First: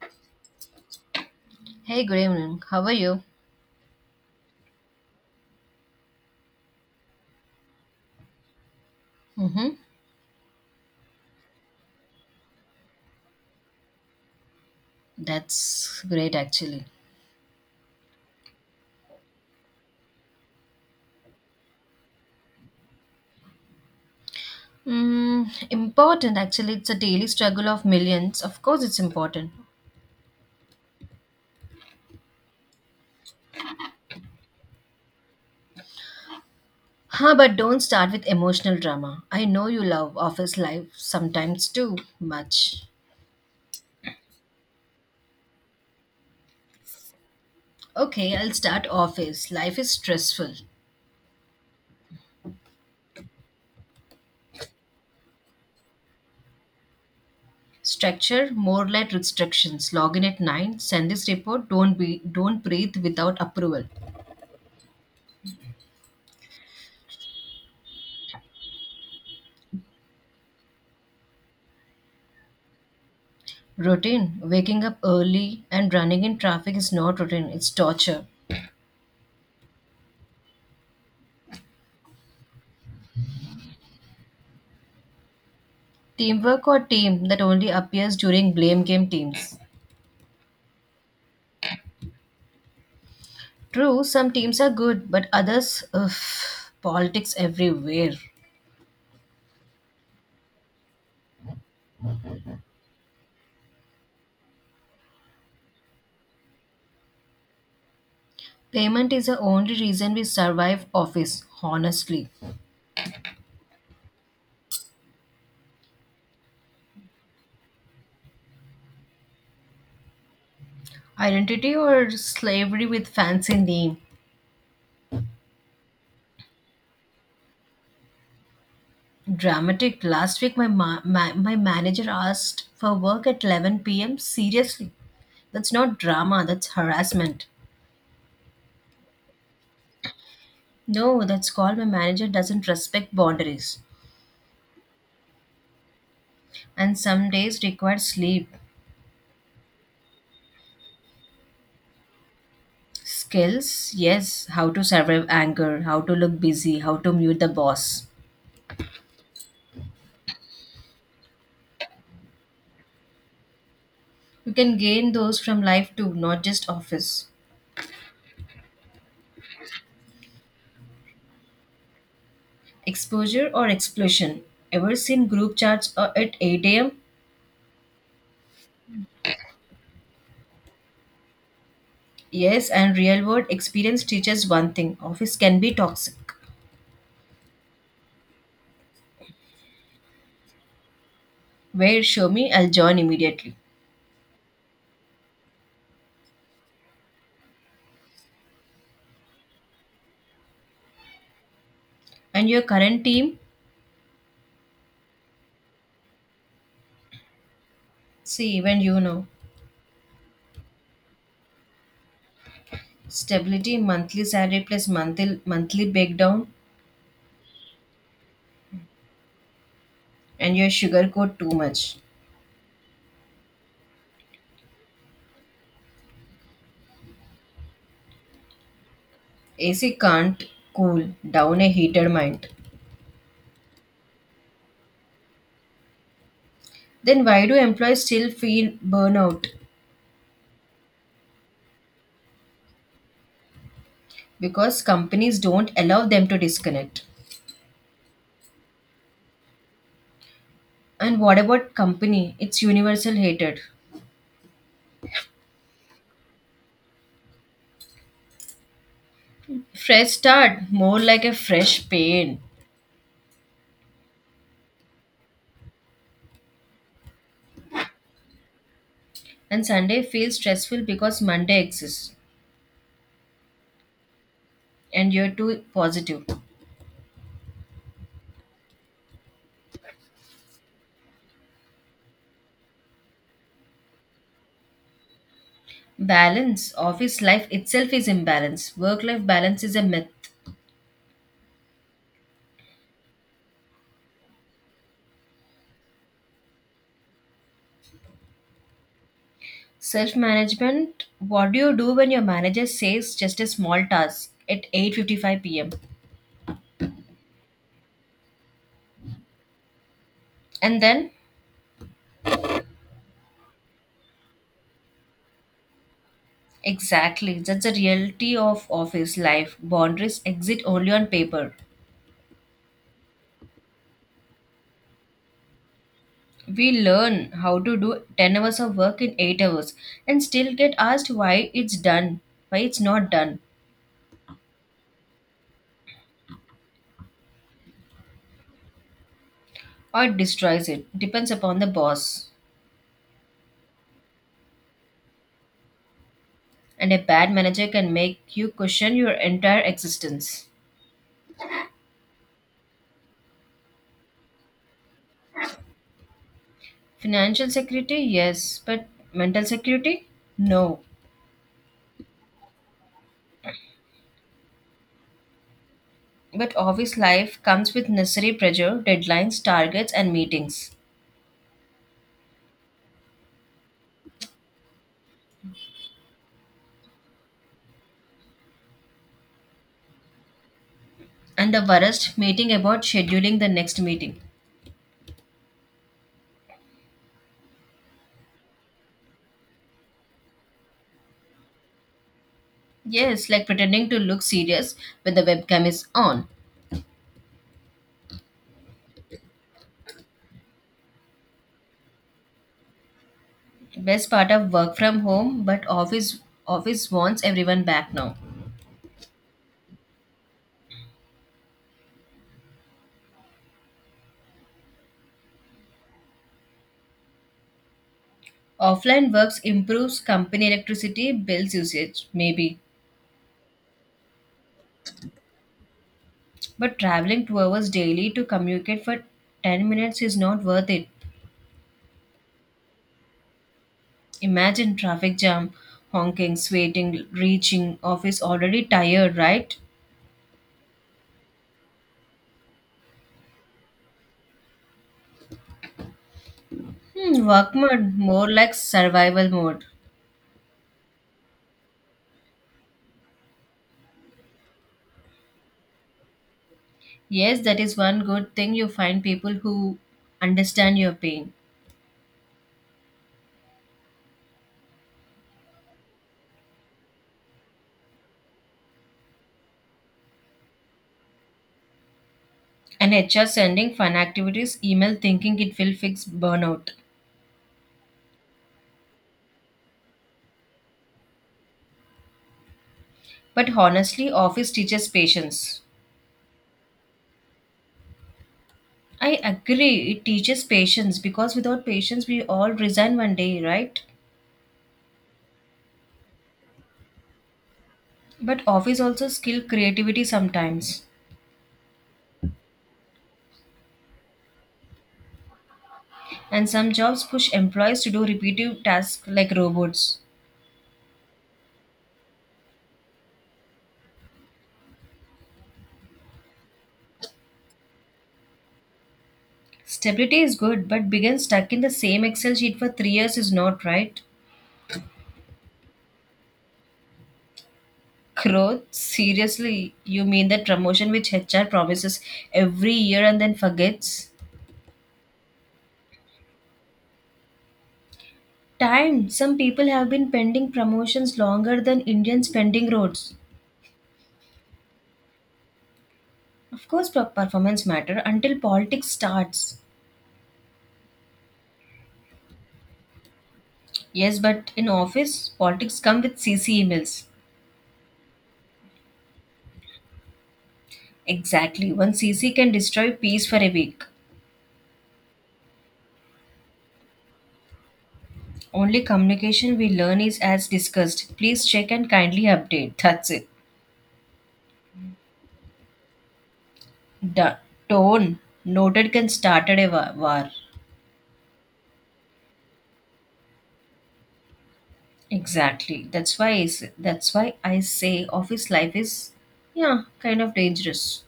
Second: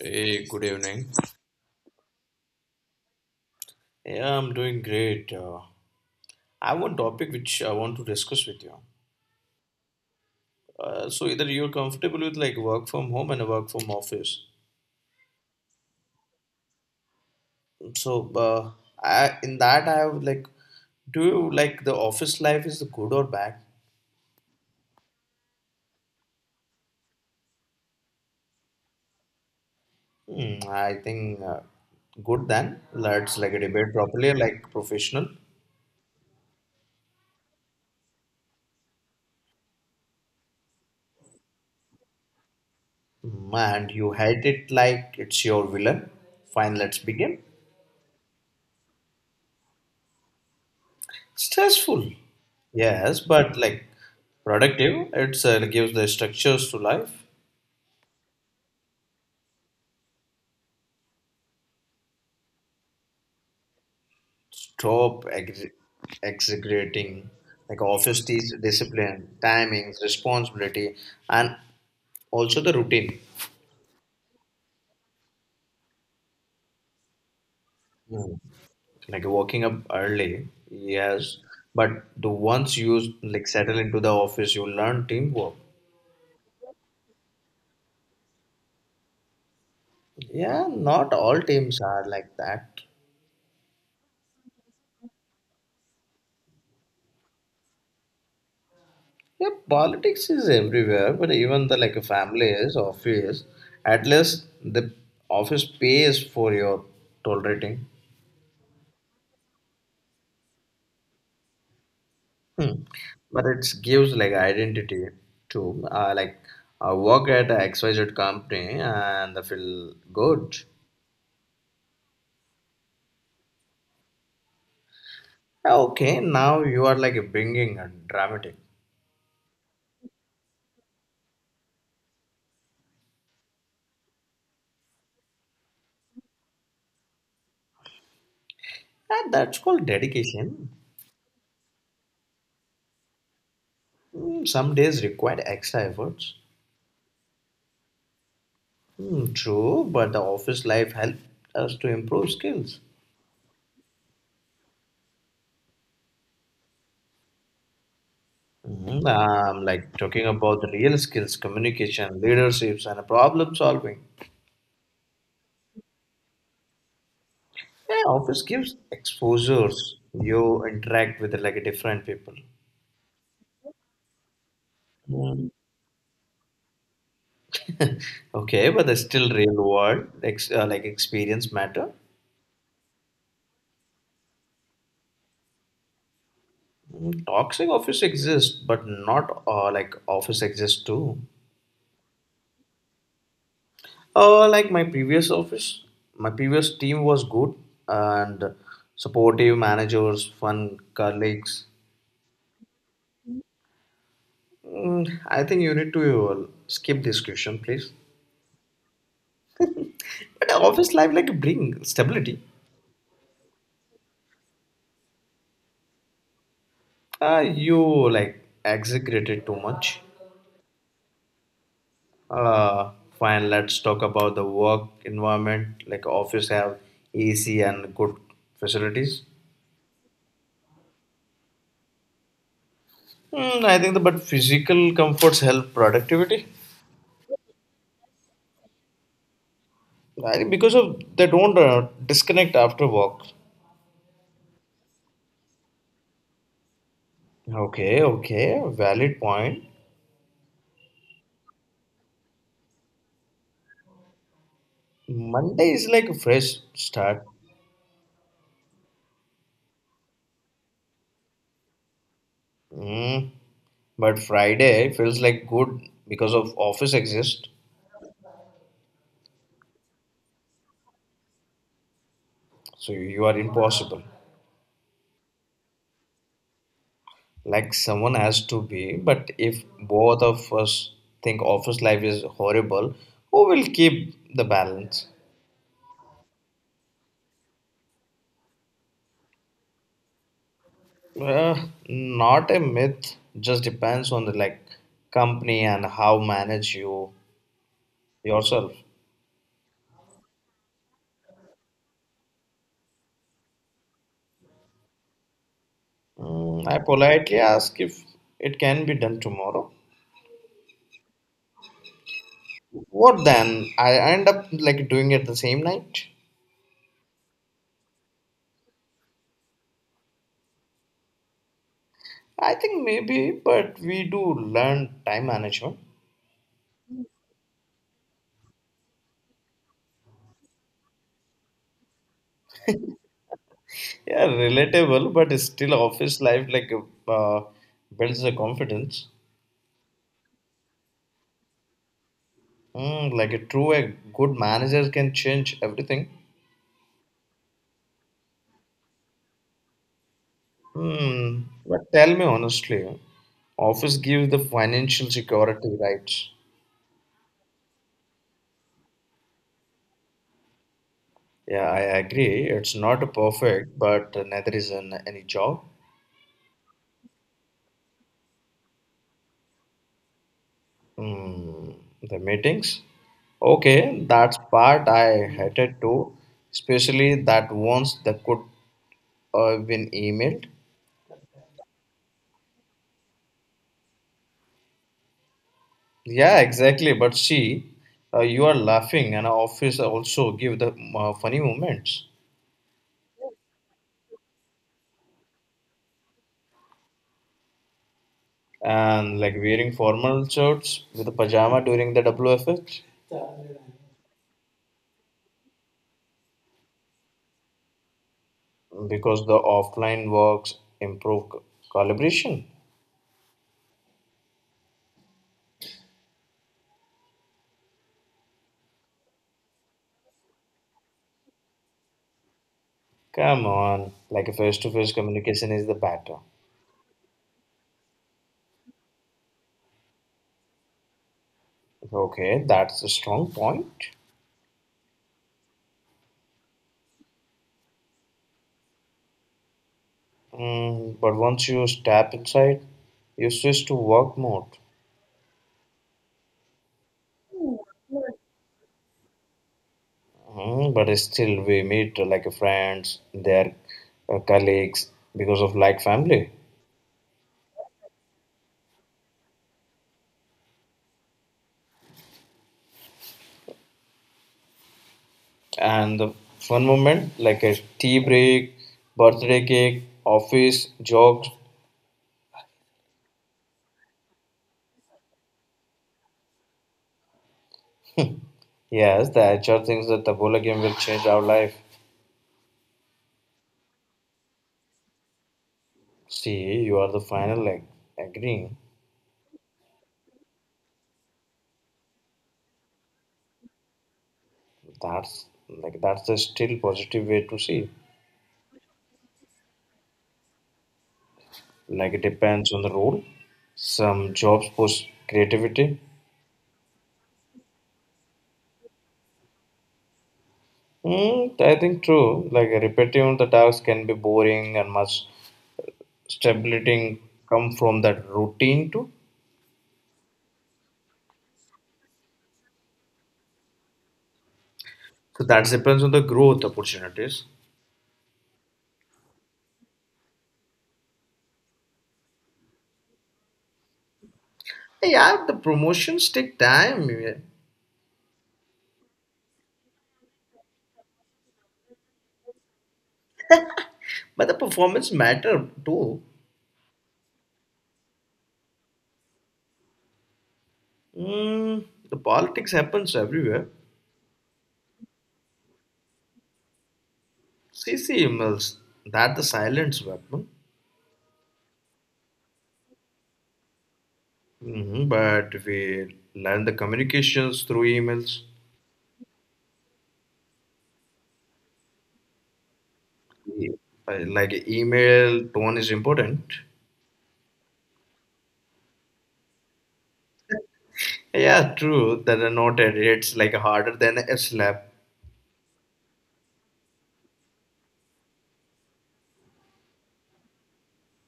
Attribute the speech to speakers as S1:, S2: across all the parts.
S1: Hey, good evening.
S2: Hey, good evening. How are you?
S1: Yeah, I'm doing great. I have one topic which I want to discuss with you.
S2: Mm-hmm.
S1: So either you're comfortable with like work from home and work from office.
S2: That's great, actually.
S1: So I, in that I have like, do you like the office life is good or bad?
S2: Important, actually. It's a daily struggle of millions. Of course, it's important.
S1: Hmm, I think Good then. Let's like debate properly like professional.
S2: Huh, but don't start with emotional drama. I know you love office life sometimes too much.
S1: Hmm, and you hate it like it's your villain. Fine, let's begin.
S2: Okay, I'll start office. Life is stressful.
S1: Stressful, yes, but like productive. It's gives the structures to life.
S2: Structure, more like restrictions. Log in at 9, send this report, don't breathe without approval.
S1: Stop exaggerating like office teach discipline, timings, responsibility, and also the routine.
S2: Routine, waking up early and running in traffic is not routine, it's torture.
S1: Mm. Like waking up early, yes, but the once you like settle into the office, you learn teamwork.
S2: Teamwork or team that only appears during blame game teams.
S1: Yeah, not all teams are like that.
S2: True, some teams are good, but others, ugh, politics everywhere.
S1: Yeah, politics is everywhere, but even the like a family is office. At least the office pays for your toll rating.
S2: Payment is the only reason we survive office, honestly.
S1: Hmm. But it gives like identity to like I work at a XYZ company and I feel good.
S2: Identity or slavery with fancy name.
S1: Yeah, okay, now you are like bringing a dramatic.
S2: Dramatic. Last week, my, ma- my manager asked for work at 11 pm. Seriously, that's not drama, that's harassment.
S1: Ah, that's called dedication.
S2: No, that's called my manager doesn't respect boundaries
S1: Hmm, some days require extra efforts.
S2: and some days require sleep.
S1: Hmm, true, but the office life helps us to improve skills.
S2: Skills, yes, how to survive anger, how to look busy, how to mute the boss.
S1: Mhm. Like talking about the real skills, communication, leaderships, and problem solving.
S2: You can gain those from life too, not just office.
S1: Yeah, office gives exposures. You interact with like different people.
S2: Exposure or explosion. Ever seen
S1: Mm.
S2: group chats at 8 a.m.?
S1: Okay, but there's still real world ex like experience matter.
S2: Yes, and real world experience teaches one thing office can be toxic.
S1: Mm, toxic office exists, but not like office exists too.
S2: Where show me, I'll join immediately.
S1: Like my previous office, my previous team was good and supportive managers, fun colleagues.
S2: And your current team?
S1: Mm, I think you need to skip this question, please.
S2: See, even you know.
S1: But office life like bring stability.
S2: Stability, monthly salary plus monthly breakdown,
S1: You like exaggerated too much.
S2: and your sugarcoat too much.
S1: Uh, Fine, let's talk about the work environment. Like office have AC and good facilities.
S2: AC can't cool down a heated mind.
S1: Hmm. I think the, but physical comforts help productivity.
S2: Then why do employees still feel burnout?
S1: I think because of they don't disconnect after work.
S2: Because companies don't allow them to disconnect.
S1: Okay, okay, valid point.
S2: And what about company? It's universal hated.
S1: Monday is like a fresh start.
S2: Fresh start, more like a fresh pain.
S1: Mm. But Friday feels like good because of office exists,
S2: And Sunday feels stressful because Monday exists
S1: so you are impossible.
S2: and you're too positive.
S1: Like someone has to be, but if both of us think office life is horrible, who will keep the balance?
S2: Balance, office life itself is imbalance. Work life balance is a myth.
S1: Not a myth, just depends on the like company and how manage you yourself.
S2: Self management, what do you do when your manager says just a small task at 8:55 p.m.?
S1: Mm, I politely ask if it can be done tomorrow.
S2: And then
S1: What then? I end up like doing it the same night.
S2: exactly, that's the reality of office life. Boundaries exist only on paper.
S1: I think maybe, but we do learn time management.
S2: We learn how to do 10 hours of work in 8 hours and still get asked why it's done, why it's not done,
S1: Yeah, relatable, but it's still office life like uh, builds the confidence.
S2: or it destroys it. Depends upon the boss.
S1: Mm, like a true, a good manager can change everything.
S2: And a bad manager can make you question your entire existence.
S1: Hmm. But tell me honestly, office gives the financial security, right?
S2: Financial security, yes, but mental security, no.
S1: Yeah, I agree. It's not perfect, but neither is an, any job.
S2: But office life comes with necessary pressure, deadlines, targets, and meetings.
S1: Mm, the meetings? Okay, that's part I hated too, especially that once that could have been emailed.
S2: And the worst, meeting about scheduling the next meeting.
S1: Yeah, exactly. But see, you are laughing, and our office also give the funny moments
S2: Yes, like pretending to look serious when the webcam is on.
S1: and like wearing formal shirts with a pajama during the WFH
S2: Best part of work from home, but office wants everyone back now.
S1: because the offline works improve collaboration.
S2: Offline works improves company electricity bills usage, maybe.
S1: Come on, like a face-to-face communication is the better.
S2: But traveling 2 hours daily to communicate for 10 minutes is not worth it.
S1: Okay, that's a strong point.
S2: Imagine traffic jam, honking, sweating, reaching office already tired, right?
S1: Mm, but once you step inside, you switch to work mode.
S2: Work mode, more like survival mode.
S1: Mm, but still, we meet like friends, their colleagues because of like family.
S2: Yes, that is one good thing you find people who understand your pain.
S1: And the fun moment, like a tea break, birthday cake, office, jobs.
S2: And HR sending fun activities email thinking it will fix burnout.
S1: Yes, the HR thinks that the bola game will change our life.
S2: But honestly, office teaches patience.
S1: See, you are the final like agreeing.
S2: I agree, it teaches patience because without patience, we all resign one day, right?
S1: That's like that's the still positive way to see.
S2: But office also skill creativity sometimes.
S1: Like it depends on the role. Some jobs push creativity.
S2: And some jobs push employees to do repetitive tasks like robots.
S1: Mm, I think true. Like repetitive the tasks can be boring and much stability come from that routine too.
S2: Stability is good, but being stuck in the same Excel sheet for 3 years is not right.
S1: So that depends on the growth opportunities.
S2: Growth? Seriously, you mean that promotion which HR promises every year and then forgets?
S1: Hey, yeah, the promotions take time, yeah.
S2: Time. Some people have been pending promotions longer than Indians pending roads.
S1: But the performance matter too.
S2: Of course, performance matter until politics starts.
S1: Mm, the politics happens everywhere.
S2: Yes, but in office, politics come with CC emails.
S1: CC emails, that the silence weapon.
S2: Exactly. One CC can destroy peace for a week.
S1: Hmm, but we learn the communications through emails.
S2: Only communication we learn is as discussed. Please check and kindly update. That's it.
S1: Yeah, like email tone is important.
S2: The tone noted can started a war.
S1: Yeah, true that a note it's like harder than a slap.
S2: Exactly. That's why I say, office life is, yeah, kind of dangerous.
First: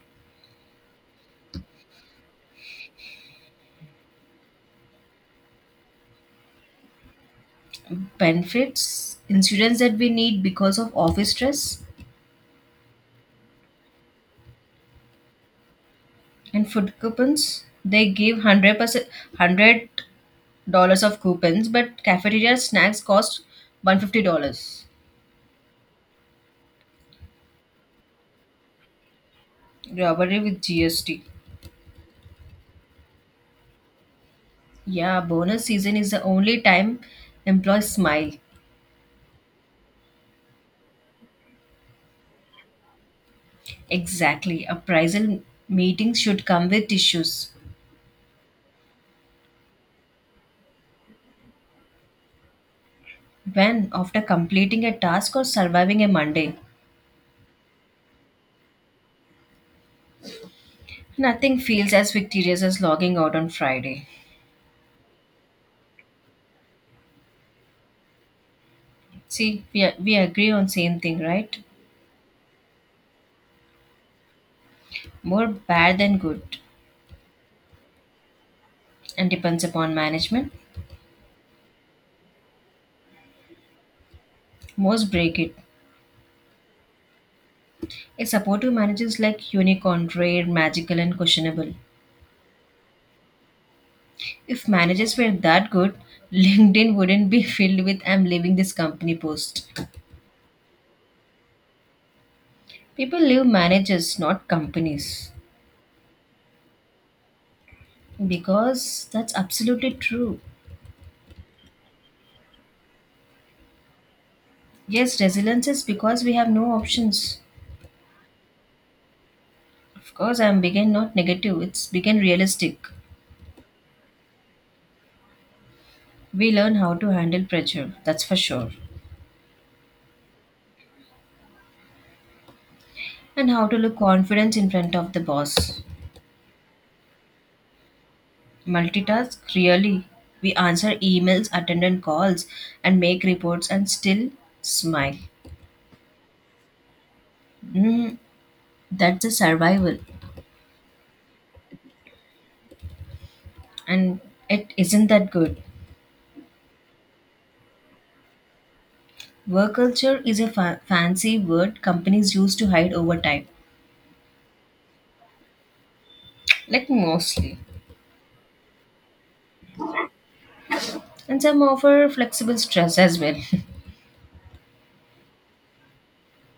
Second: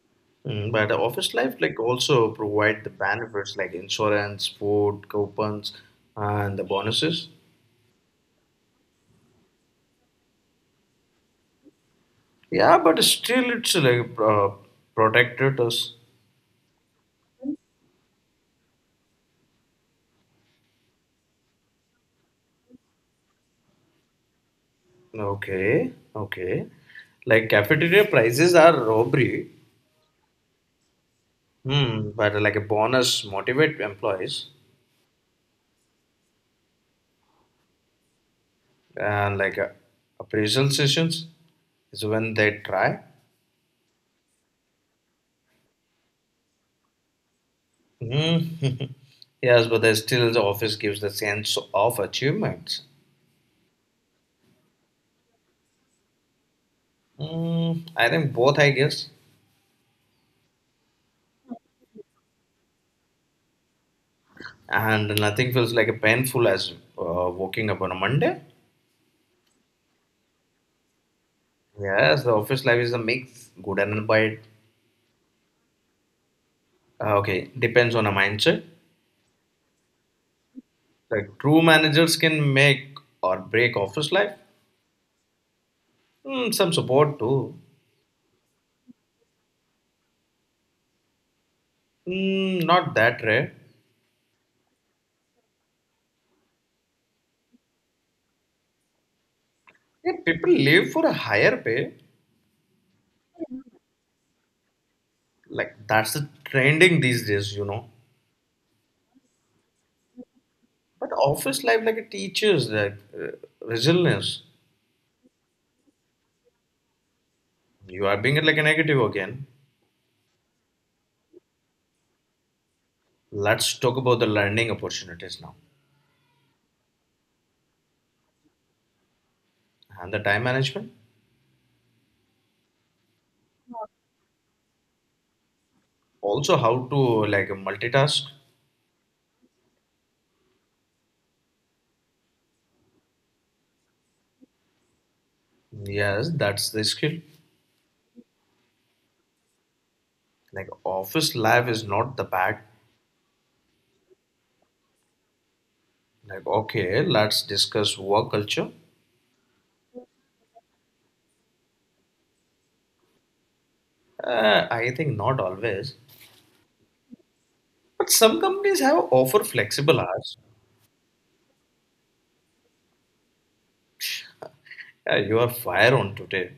S1: Mm, but office life like also provide the benefits like insurance, food, coupons, and the bonuses.
S2: Benefits, insurance that we need because of office stress,
S1: Yeah, but still it's like protected us.
S2: and food coupons. They give $100 of coupons, but cafeteria snacks cost $150.
S1: Okay, okay. Like cafeteria prices are robbery.
S2: Robbery with GST.
S1: Hmm, but like a bonus motivate employees.
S2: Yeah, bonus season is the only time employees smile.
S1: And like appraisal sessions is when they try.
S2: Exactly. Appraisal meetings should come with tissues.
S1: Mm. Yes, but they still the office gives the sense of achievements.
S2: When, after completing a task or surviving a Monday,
S1: Mm, I think both, I guess,
S2: nothing feels as victorious as logging out on Friday.
S1: and nothing feels like a painful as waking up on a Monday.
S2: See, we agree on same thing, right?
S1: Yes, the office life is a mix, good and bad.
S2: More bad than good
S1: Okay, depends on a mindset.
S2: and depends upon management.
S1: Like true managers can make or break office life.
S2: Most break it.
S1: Mm, some support too.
S2: A supportive manager is like unicorn, rare, magical and questionable.
S1: Mm, not that rare.
S2: If managers were that good, LinkedIn wouldn't be filled with I'm leaving this company post.
S1: Yeah, people live for a higher pay,
S2: People leave managers, not companies.
S1: like that's the trending these days you know
S2: Because that's absolutely true.
S1: but office life like it teaches that uh, resilience.
S2: Yes, resilience is because we have no options.
S1: You are being like a negative again.
S2: Of course, I'm begin not negative, it's begin realistic.
S1: Let's talk about the learning opportunities now
S2: We learn how to handle pressure, that's for sure,
S1: and the time management,
S2: and how to look confident in front of the boss.
S1: also how to like multitask.
S2: Multitask, really. We answer emails, attend on calls, and make reports and still smile.
S1: Yes, that's the skill.
S2: Mm, that's a survival
S1: Like office life is not the bad.
S2: and it isn't that good.
S1: Like okay, let's discuss work culture.
S2: Work culture is a fancy word companies use to hide overtime,
S1: I think not always,
S2: like mostly,
S1: but some companies have offer flexible hours.
S2: and some offer flexible stress as well.
S1: Yeah, you are fire on today.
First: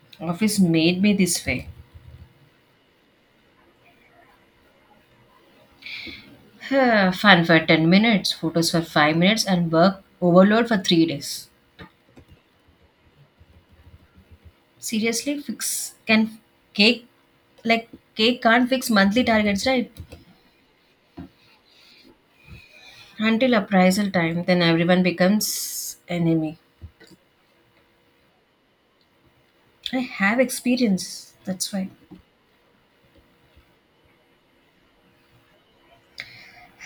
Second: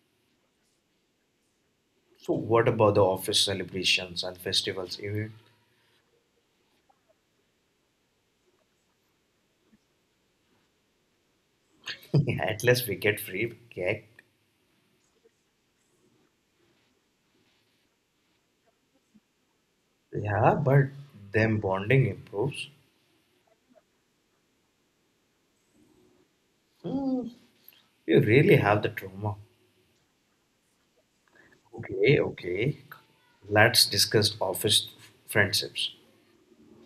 S2: Office made me this way.
S1: So what about the office celebrations and festivals? Even—
S2: Huh, fun for 10 minutes, photos for 5 minutes, and work overload for 3 days.
S1: At least we get free cake.
S2: Seriously, fix can cake like cake can't fix monthly targets, right?
S1: Yeah, but them bonding improves.
S2: Until appraisal time, then everyone becomes enemy.
S1: Hmm, you really have the trauma.
S2: I have experience, that's why.
S1: Okay, okay. Let's discuss office friendships.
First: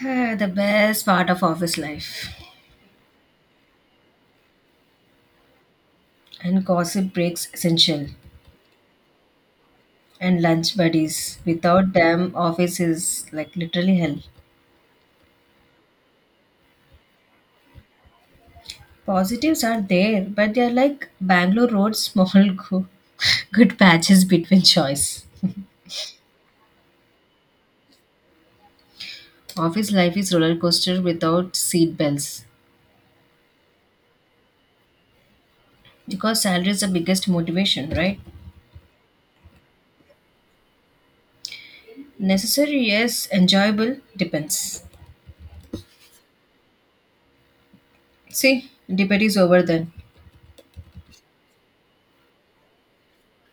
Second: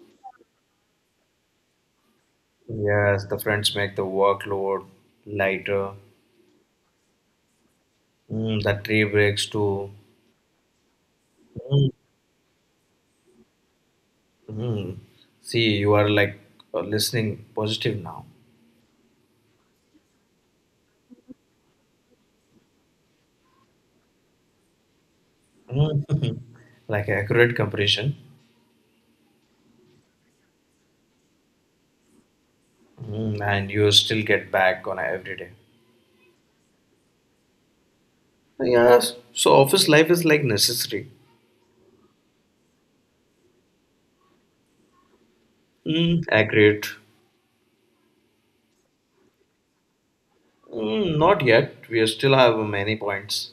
S2: Ah, the best part of office life.
S1: Yes, the friends make the workload lighter.
S2: And gossip breaks essential.
S1: Mm, the tree breaks too.
S2: And lunch buddies.
S1: Mm,
S2: Without them, office is like literally hell.
S1: mm. See, you are like listening positive now.
S2: Positives are there, but they are like Bangalore Road small, go- good patches between choice.
S1: Mm. Like accurate comparison.
S2: Office life is roller coaster without seat bells.
S1: Mm, and you still get back on every day.
S2: Because salary is the biggest motivation, right?
S1: Yes, so office life is like necessary.
S2: Necessary, yes. Enjoyable, depends.
S1: Mm, accurate.
S2: See, debate is over then.
S1: Mm, not yet. We still have many points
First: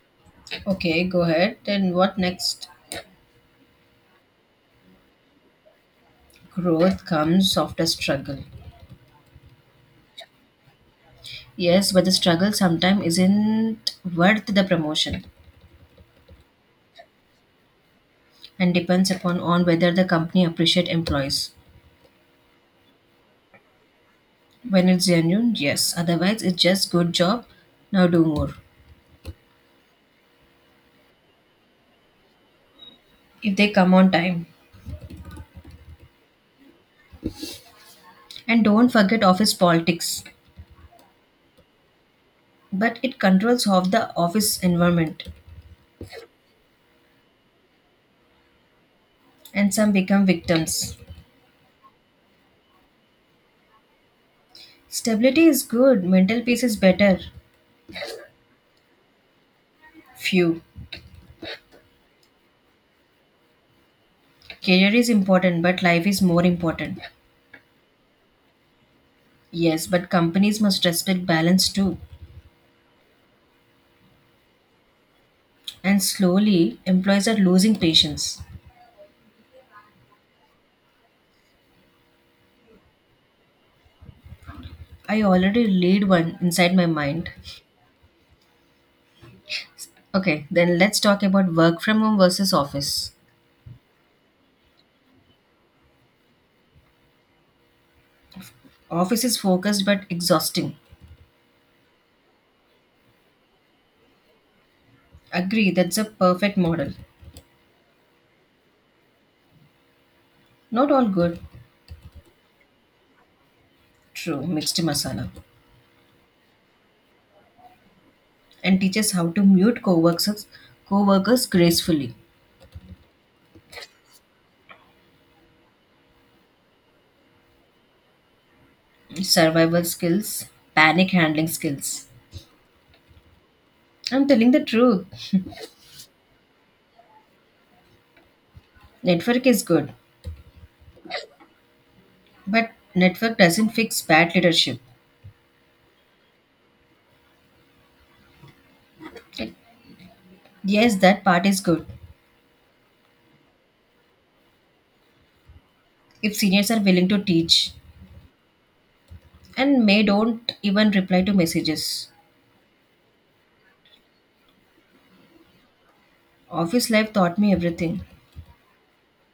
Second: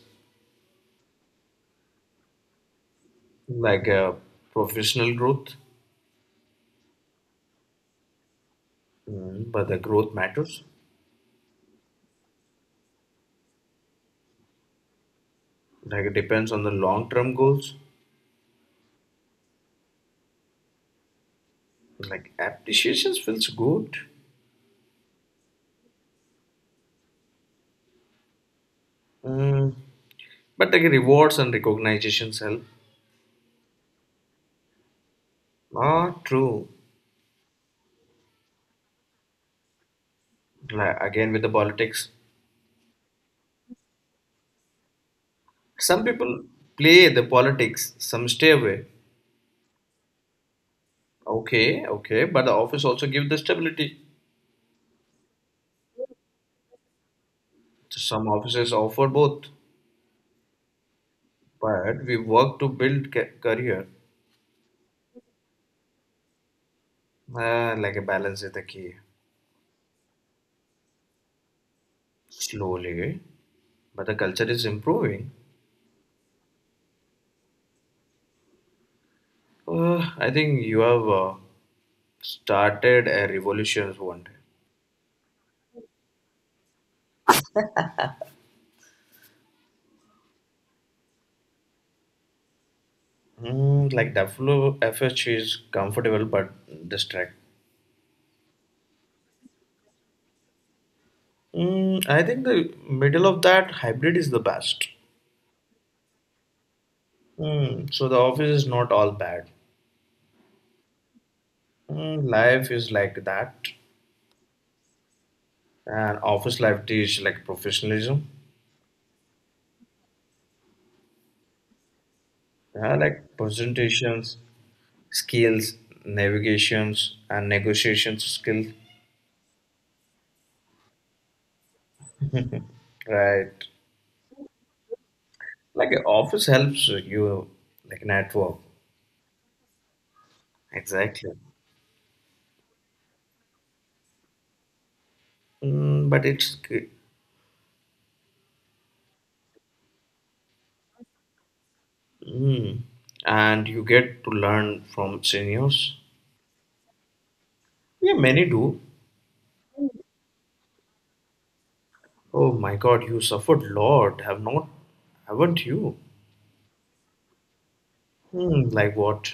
S2: Okay, go ahead. Then what next?
S1: like professional growth.
S2: Growth comes after struggle.
S1: Mm, but the growth matters.
S2: Yes, but the struggle sometimes isn't worth the promotion
S1: Like it depends on the long-term goals.
S2: and depends upon on whether the company appreciate employees.
S1: Like appreciations feels good,
S2: When it's genuine, yes. Otherwise, it's just good job. Now do more.
S1: mm, but like rewards and recognitions help.
S2: If they come on time.
S1: Ah, true.
S2: And don't forget office politics.
S1: Like again with the politics,
S2: But it controls half the office environment
S1: some people play the politics, some stay away.
S2: and some become victims.
S1: Okay, okay, but the office also give the stability.
S2: Stability is good, mental peace is better.
S1: So some offices offer both,
S2: Few.
S1: but we work to build career.
S2: Career is important, but life is more important.
S1: Like a balance is the key.
S2: Yes, but companies must respect balance too.
S1: Slowly, but the culture is improving.
S2: And slowly, employees are losing patience.
S1: I think you have started a revolution one day.
S2: I already lead one inside my mind. Okay, then let's talk about work from home versus office.
S1: Mm, like WFH is comfortable but distract.
S2: Office is focused but exhausting.
S1: Mm, I think the middle of that hybrid is the best.
S2: Agree, that's a perfect model.
S1: Mm, so the office is not all bad.
S2: Not all good.
S1: Mm, life is like that.
S2: True, mixed masala.
S1: And office life teach like professionalism,
S2: And teaches how to mute co-workers gracefully.
S1: like presentations, skills, navigations, and negotiations skill,
S2: Survival skills, panic handling skills.
S1: right?
S2: I'm telling the truth.
S1: Like a office helps you like network,
S2: Network is good,
S1: exactly.
S2: but network doesn't fix bad leadership.
S1: Mm, but it's g-
S2: Like, yes, that part is good.
S1: mm, and you get to learn from seniors.
S2: If seniors are willing to teach
S1: Yeah, many do.
S2: and may don't even reply to messages.
S1: Oh my God, you suffered lot, haven't you?
S2: Office life taught me everything.
S1: Hmm, like what?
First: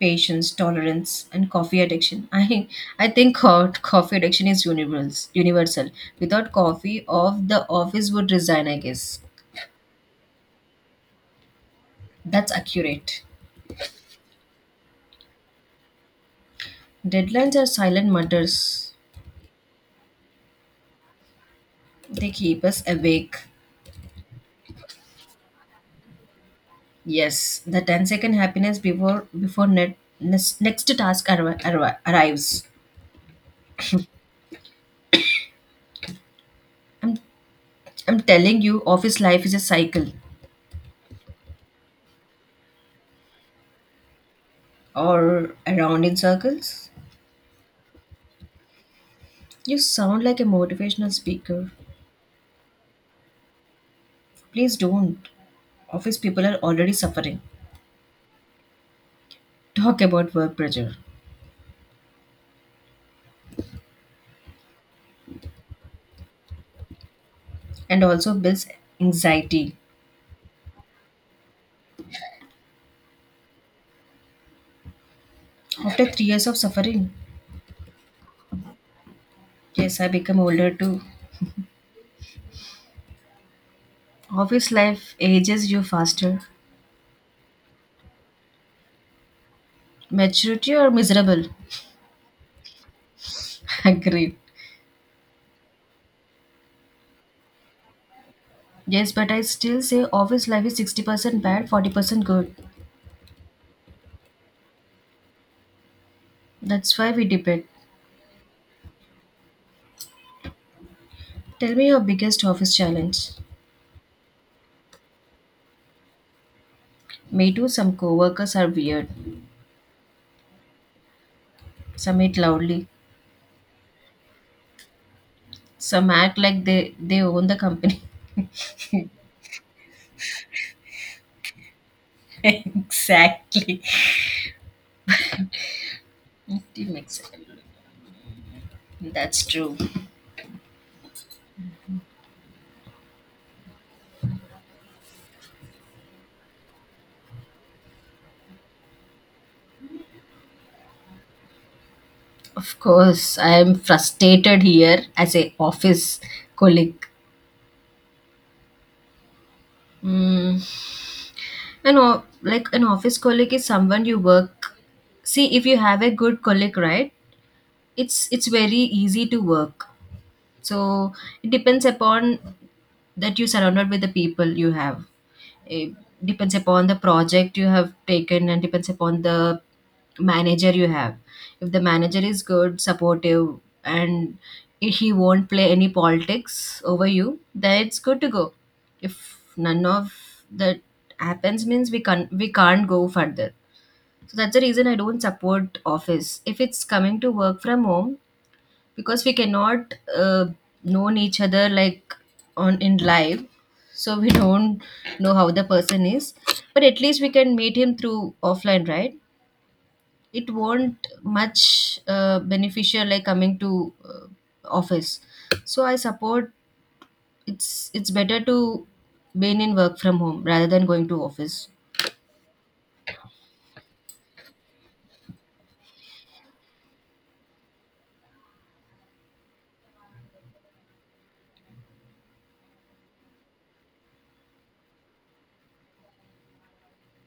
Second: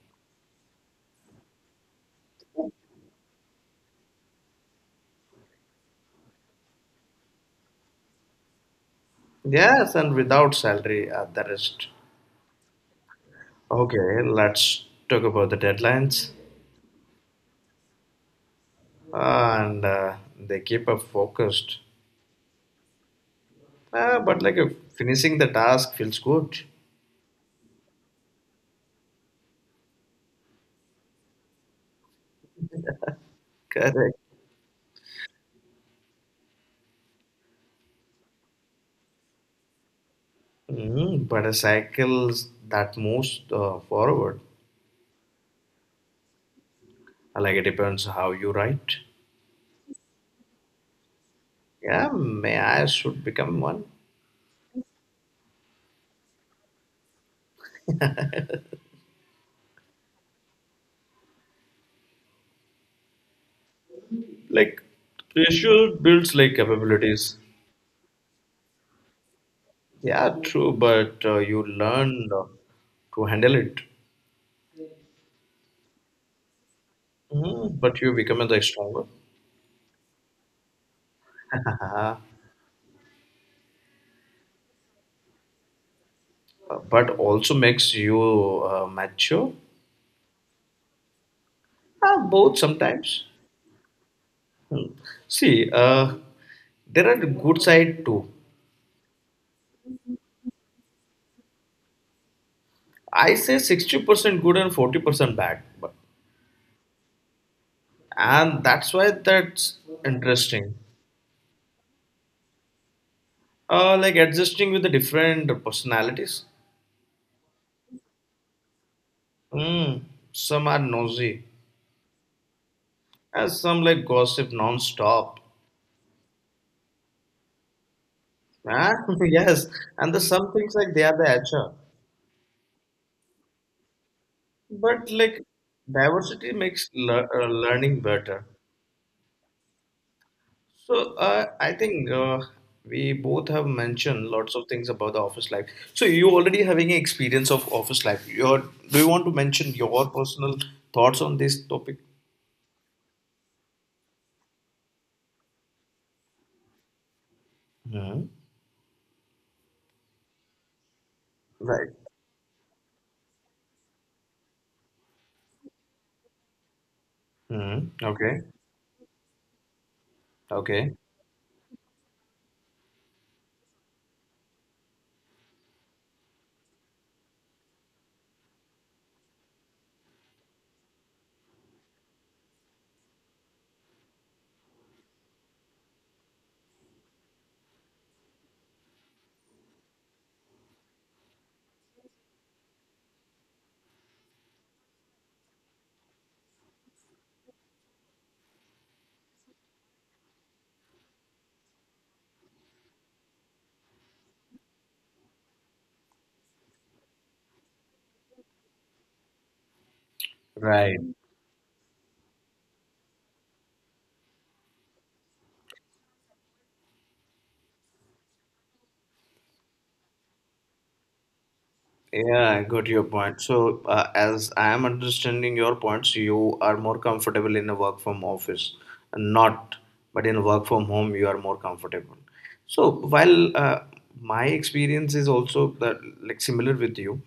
S2: Patience, tolerance, and coffee addiction. I think coffee addiction is universal. Universal. Without coffee, of the office would resign. I guess
S1: Yes, and without salary at the rest.
S2: that's accurate.
S1: Okay, let's talk about the deadlines.
S2: Deadlines are silent mothers.
S1: And they keep up focused.
S2: They keep us awake.
S1: But like finishing the task feels good.
S2: Yes, the ten-second happiness before next task arrives.
S1: Correct.
S2: I'm I'm telling you, office life is a cycle
S1: Mhm, but a cycle that moves forward,
S2: or around in circles.
S1: like it depends how you write.
S2: You sound like a motivational speaker.
S1: Yeah, may I should become one.
S2: Please don't. Office people are already suffering. Talk about work pressure
S1: Like pressure builds like capabilities.
S2: and also builds anxiety.
S1: Yeah, true, but you learn to handle it.
S2: After 3 years of suffering,
S1: Mhm, but you become like stronger.
S2: yes, I become older too. Office life ages you faster.
S1: But also makes you mature.
S2: Maturity or miserable?
S1: Both sometimes.
S2: Agree.
S1: Hmm. See, there are good side too.
S2: Yes, but I still say office life is 60% bad, 40% good.
S1: I say 60% good and 40% bad, but,
S2: That's why we debate.
S1: and that's why that's interesting.
S2: Tell me your biggest office challenge.
S1: Like adjusting with the different personalities.
S2: Me too, some coworkers are weird.
S1: Hmm. Some are nosy,
S2: Some eat loudly.
S1: and some like gossip non-stop.
S2: Some act like they own the company.
S1: Ah, yes, and the some things like they are the HR,
S2: Exactly.
S1: but like diversity
S2: It
S1: makes
S2: makes
S1: learning better.
S2: That's true.
S1: So I think we both have mentioned lots of things about the office life. So you already having an experience of office life. Your do you want to mention your personal thoughts on this topic?
S2: Of course, I am frustrated here as a office colleague.
S1: Hmm. Right.
S2: And like an office colleague is someone you work. See, if you have a good colleague, right?
S1: Hmm.
S2: It's
S1: Okay.
S2: very easy to work.
S1: Okay.
S2: So it depends upon that you surrounded with the people you have. It depends upon the project you have taken and depends upon the manager you have. If the manager is good, supportive, and he won't play any politics over you, then it's good to go. If none of that happens, means we can't go further. So that's the reason I don't support office. If it's coming to work from home, because we cannot known each other like on in live, so we don't know how the person is, but at least we can meet him through offline, right? It
S1: Right.
S2: won't much beneficial like coming to office, so I support it's better to being in work from home rather than going to office.
S1: Yeah, I got your point. So, as I am understanding your points, you are more comfortable in a work from office, not, but in work from home, you are more comfortable. So, while my experience is also that, like similar with you,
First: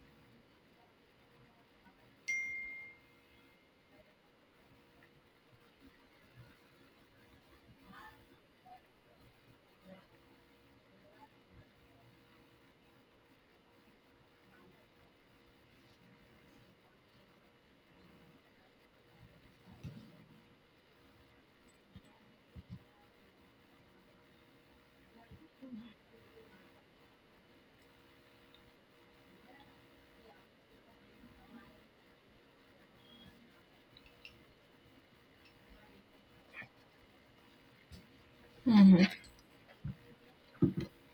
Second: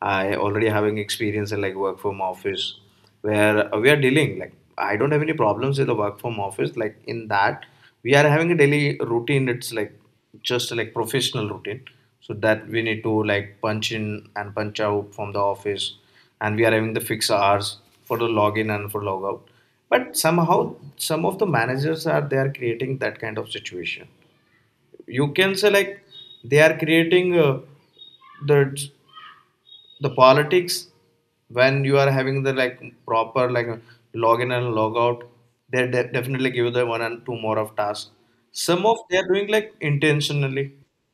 S1: I already having experience in like work from office, where we are dealing like I don't have any problems with the work from office. Like in that, we are having a daily routine. It's like just like professional routine, so that we need to like punch in and punch out from the office, and we are having the fixed hours for the login and for logout. But somehow some of the managers are they are creating that kind of situation, you can say, like they are creating the the politics. When you are having the like proper like login and log out, they definitely give you the one and two more of tasks. Some of they are doing like intentionally,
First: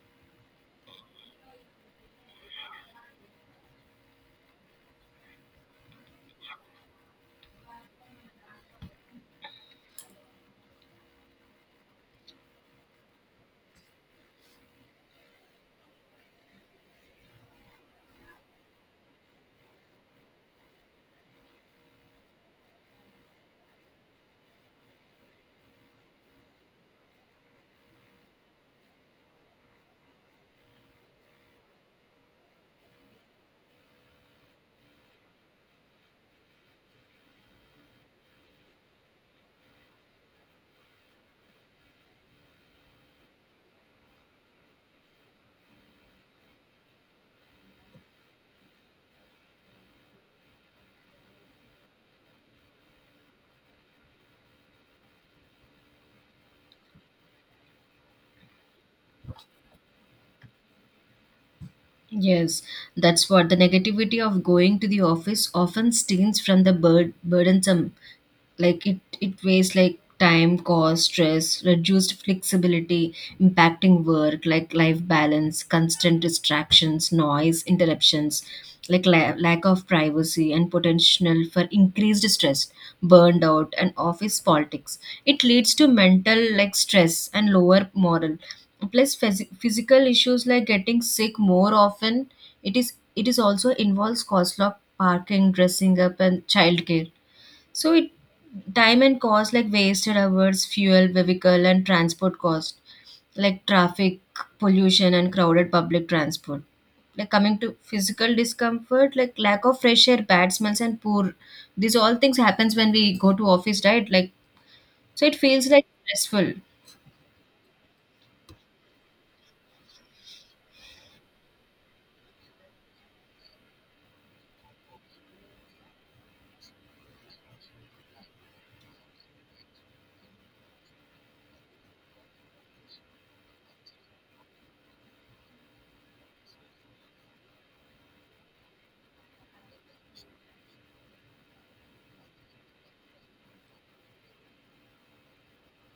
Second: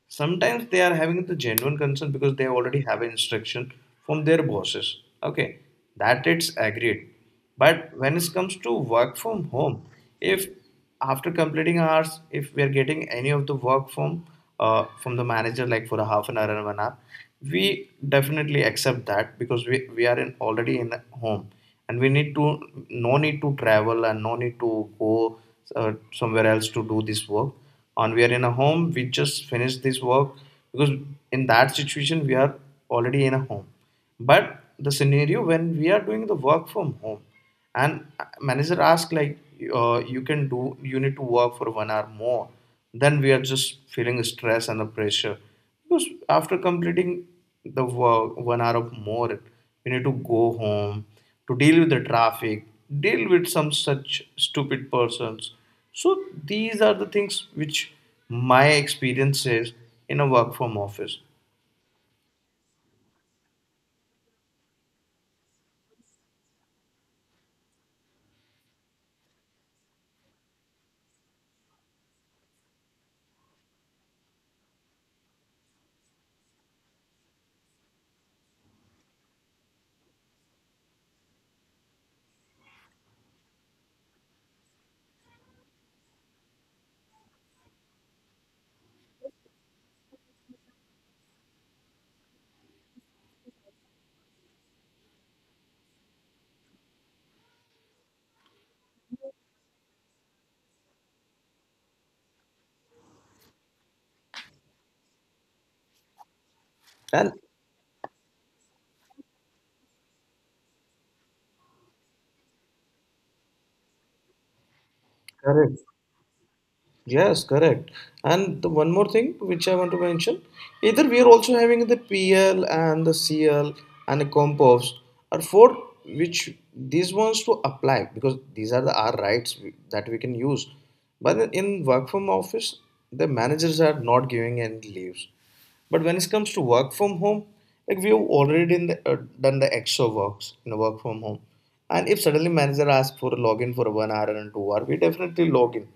S1: sometimes they are having the genuine concern because they already have an instruction from their bosses, okay, that it's agreed. But when it comes to work from home, if after completing hours if we are getting any of the work from the manager like for a half an hour and 1 hour, we definitely accept that because we are in already in the home, and we need to no need to travel and no need to go somewhere else to do this work, and we are in a home, we just finish this work. Because in that situation we are already in a home. But the scenario, when we are doing the work from home and manager asked like, you can do you need to work for 1 hour more, then we are just feeling stress and the pressure. Because after completing the work 1 hour of more, we need to go home, to deal with the traffic, deal with some such stupid persons. So these are the things which my experience is in a work from office.
S2: Yes, that's what the negativity of going to the office often stems from the burdensome. Like it weighs like time, cost, stress, reduced flexibility, impacting work, like life balance, constant distractions, noise, interruptions, like lack of privacy and potential for increased stress, burned out, and office politics. It leads to mental stress and lower moral plus physical issues like getting sick more often. It is it is also involves cost of parking, dressing up, and childcare. So it Time and cost, like wasted hours, fuel, vehicle and transport cost, like traffic pollution and crowded public transport, like
S1: And
S2: coming to physical discomfort like lack of fresh air, bad smells, and poor. These all things happens when we go to office, right? It feels
S1: correct.
S2: like stressful.
S1: Yes, correct. And the one more thing which I want to mention, either we are also having the PL and the CL and the compost are for, which these ones to apply, because these are the our rights that we can use. But in work from office, the managers are not giving any leaves. But when it comes to work from home, like we have already done the extra works in work from home. And if suddenly manager asks for a login for 1 hour and 2 hours, we definitely log in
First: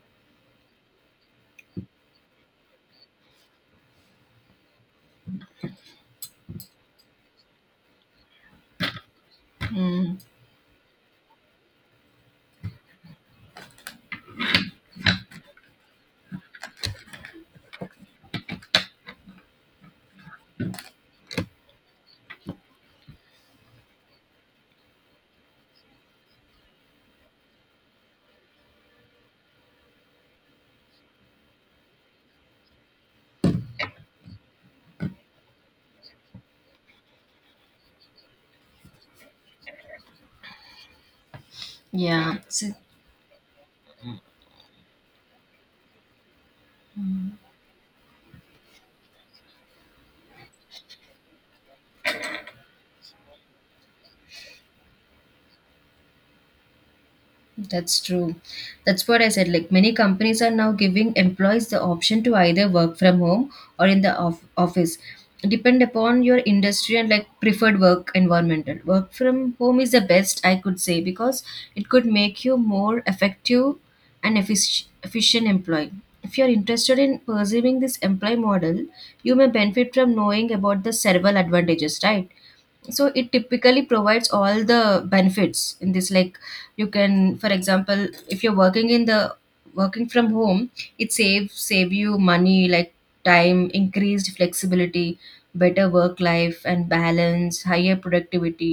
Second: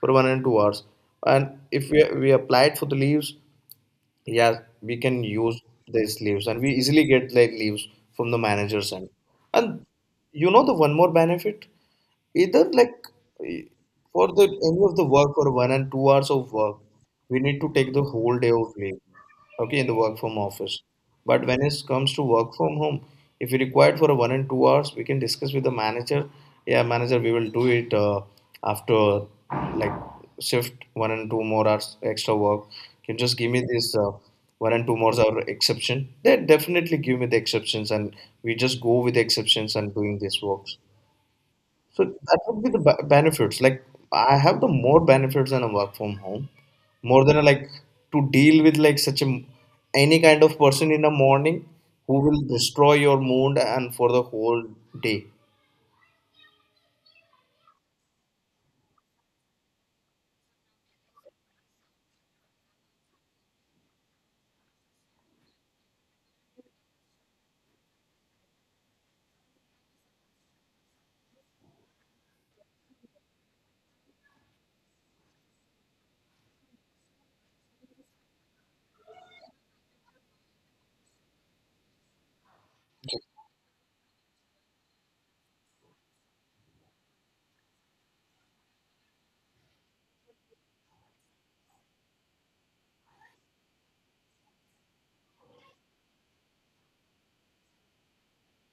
S1: for 1 and 2 hours. And if we applied for the leaves, yeah, we can use these leaves, and we easily get like leaves from the manager's end. And
S2: Hmm.
S1: you know the one more benefit? Either like eh, for the any of the work for 1 and 2 hours of work, we need to take the whole day of leave, okay, in the work from office. But when it comes to work from home, if we required for a 1 and 2 hours, we can discuss with the manager, yeah, manager, we will do it after like shift one and two more hours extra work. Can you just give me this one and two more hour exception? They definitely give me the exceptions, and we just go with the exceptions and doing this work. So
S2: yeah
S1: that would
S2: so
S1: be the benefits. Like I have the more benefits than a work from home, more than a, like to deal with like such a any kind of person in the morning, who will destroy your mood and for the whole day.
S2: That's true. That's what I said. Like many companies are now giving employees the option to either work from home or in the office, depend upon your industry and like preferred work environmental. Work from home is the best I could say because it could make you more effective and efficient employee. If you're interested in pursuing this employee model, you may benefit from knowing about the several advantages, right? So it typically provides all the benefits in this. Like you can, for example, if you're working in the working from home, it save you money, like time, increased flexibility, better work life and balance, higher productivity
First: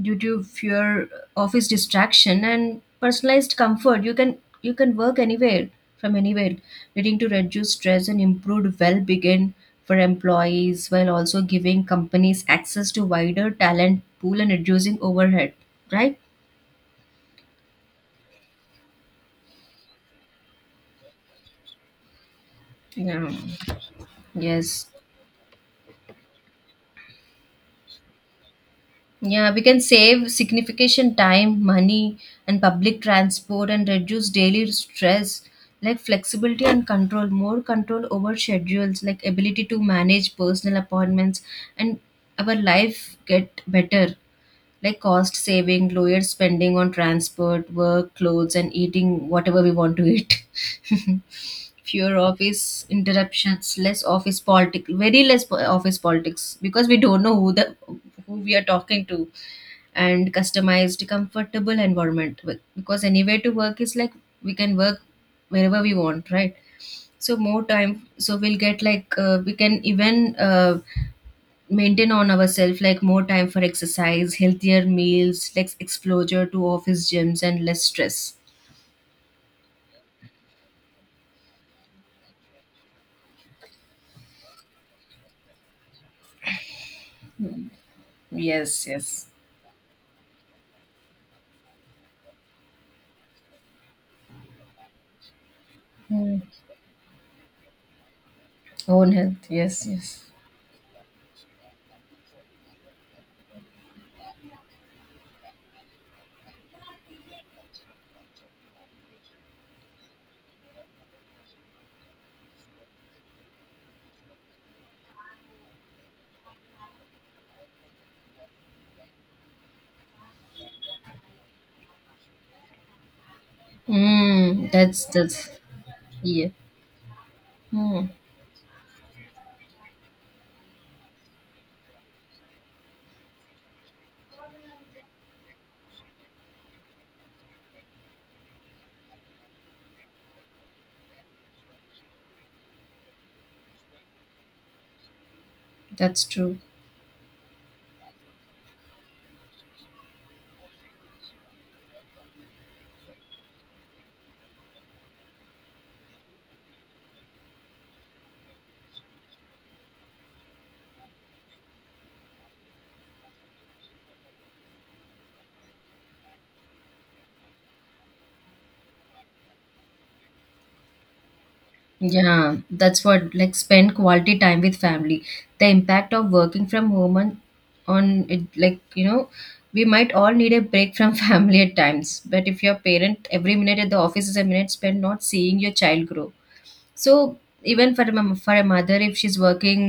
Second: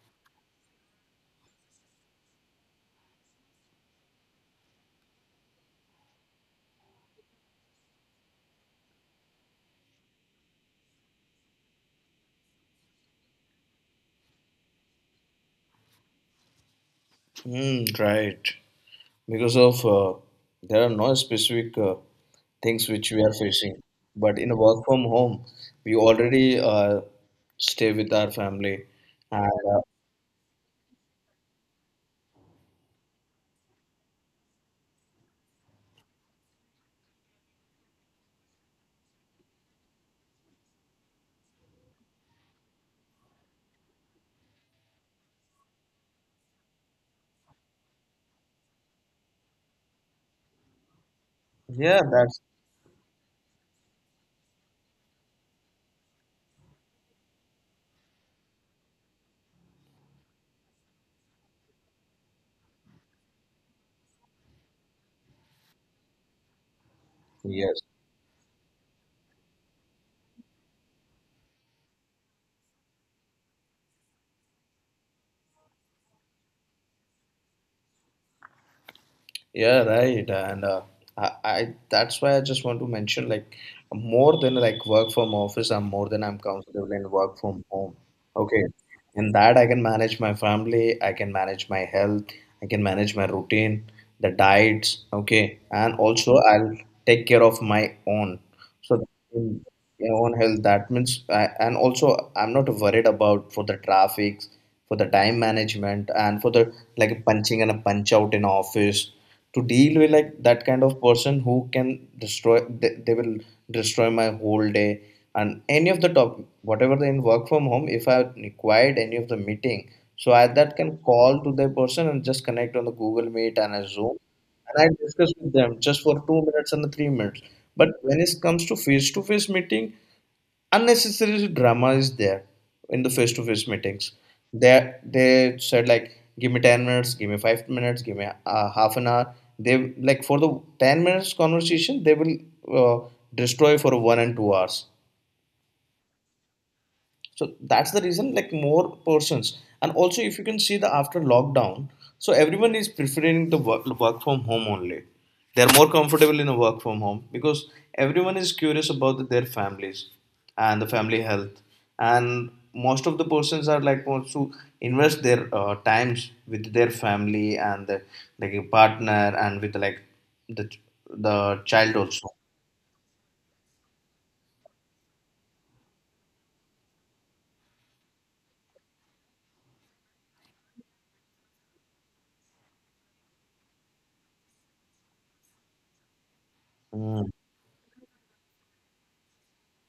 S2: due to fear, office distraction, and personalized comfort. You can work anywhere, from anywhere, leading to reduced stress and improved well-being for employees, while also giving companies access to wider talent pool and reducing overhead. Right?
S1: Mm, right. Because of there are no specific things which we
S2: Yeah.
S1: are facing, but in a work
S2: Yes.
S1: from home, we already stay with our family,
S2: Yeah, we
S1: and
S2: can save significant time, money, and public transport and reduce daily stress. Like flexibility and control, more control over schedules, like ability to manage personal appointments, and our life get better, like cost saving, lower spending on transport, work, clothes, and eating whatever we want to eat.
S1: yeah,
S2: Fewer
S1: that's
S2: office interruptions, less office politics, very less office politics, because we don't know who the who we are talking to, and customized, comfortable environment. Because anywhere to work is like we can work wherever we want, right? So more
S1: yes.
S2: time, so we'll get like we can even. Maintain on ourselves, like more time for exercise, healthier meals, less exposure to office gyms and less stress.
S1: Yeah, right. And I that's why I just want to mention, like more than like work from office, I'm more than I'm comfortable in work from home. Okay.
S2: Yes, yes.
S1: In that I can manage my family, I can manage my health, I can manage my routine, the diets, okay. And also
S2: Mm.
S1: I'll take care of my own. So
S2: Own health,
S1: in
S2: yes,
S1: your
S2: yes.
S1: own health, that means I, and also I'm not worried about for the traffic, for the time management and for the like punching and a punch out in office, to deal with like that kind of person who can destroy, they will destroy my whole day. And any of the top whatever they in work from home, if I required any of the meeting, so I that can call to the person and just connect on the Google Meet and a Zoom, and I
S2: That's
S1: discuss
S2: that's.
S1: with them just for two
S2: Yeah.
S1: minutes and 3 minutes. But
S2: Mm.
S1: when it comes to face meeting, unnecessary drama is there in the face to face meetings. They said like, give me 10 minutes, give me 5 minutes, give me half an hour. They like for the 10 minutes conversation, they will uh, destroy for 1 and 2 hours.
S2: That's true.
S1: So that's the reason like more persons. And also if you can see the after lockdown, so everyone is preferring the work from home only. They're more comfortable in a work from home, because everyone is curious about their families and the family health. And most of the persons are like wants to invest their times with their family and the, like a partner and with like the the child also.
S2: Yeah, that's what, like spend quality time with family, the impact of working from home on it, like. We might all need a break from family at times, but if your parent, every minute at the office is a minute spent not seeing your child grow. So,
S1: Mm.
S2: even for a, for a mother, if she's working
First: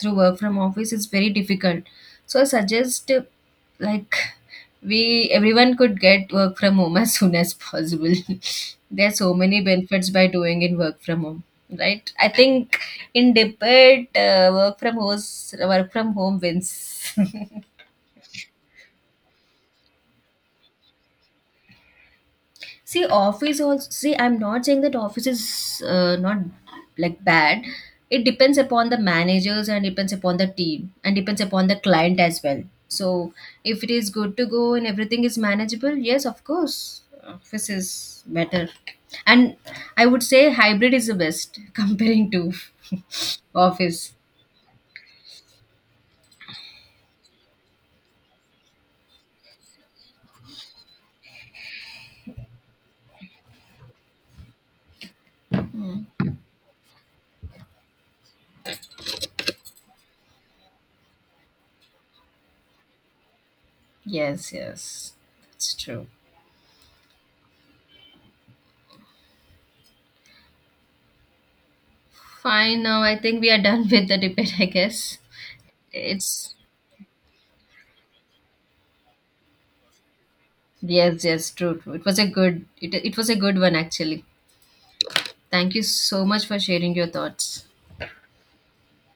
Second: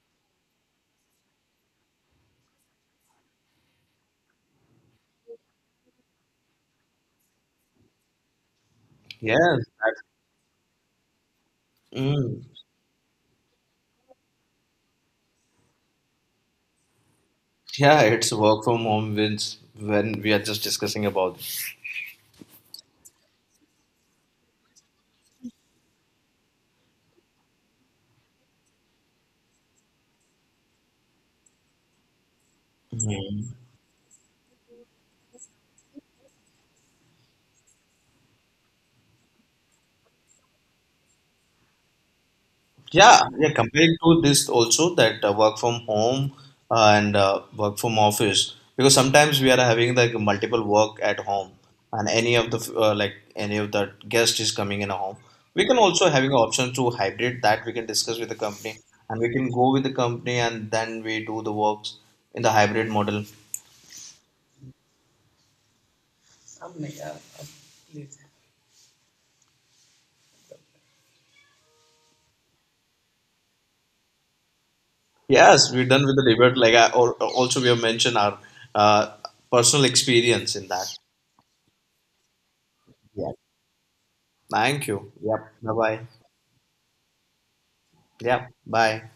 S2: through work from office, it's very difficult. So I suggest like we, everyone could get work from home as soon as possible. There's so
S1: Yes,
S2: many
S1: that's
S2: benefits by doing in work from home, right? I
S1: mm.
S2: think in debate, work from home wins.
S1: Yeah, it's work from home wins when we are just discussing about this.
S2: See, office also. See, I'm not saying that office is not like bad. It depends upon the managers and depends upon the team and depends upon the client as well. So,
S1: Mhm.
S2: if it is good to go and everything is manageable, yes, of course, office is better. And I would say hybrid is the best comparing to
S1: Yeah, yeah, comparing
S2: office.
S1: to this also that work from home and work from office, because sometimes we are having like multiple work at home, and any of the like any of the guest is coming in a home. We can also having an option to hybrid, that we can discuss with the company and we can go with the company and then we do the works in the hybrid model.
S2: Yes, yes, it's true. Fine. Now I think we are done with the debate. I guess
S1: Yes, we're done with the debate.
S2: it's.
S1: Like I al- also we have mentioned our uh, personal experience in that.
S2: Yes, yes, true, true. It was a good it was
S1: Yeah.
S2: a good one actually.
S1: Thank you. Yep. Bye
S2: Thank you
S1: bye.
S2: so much for sharing your thoughts.
S1: Yep. Bye.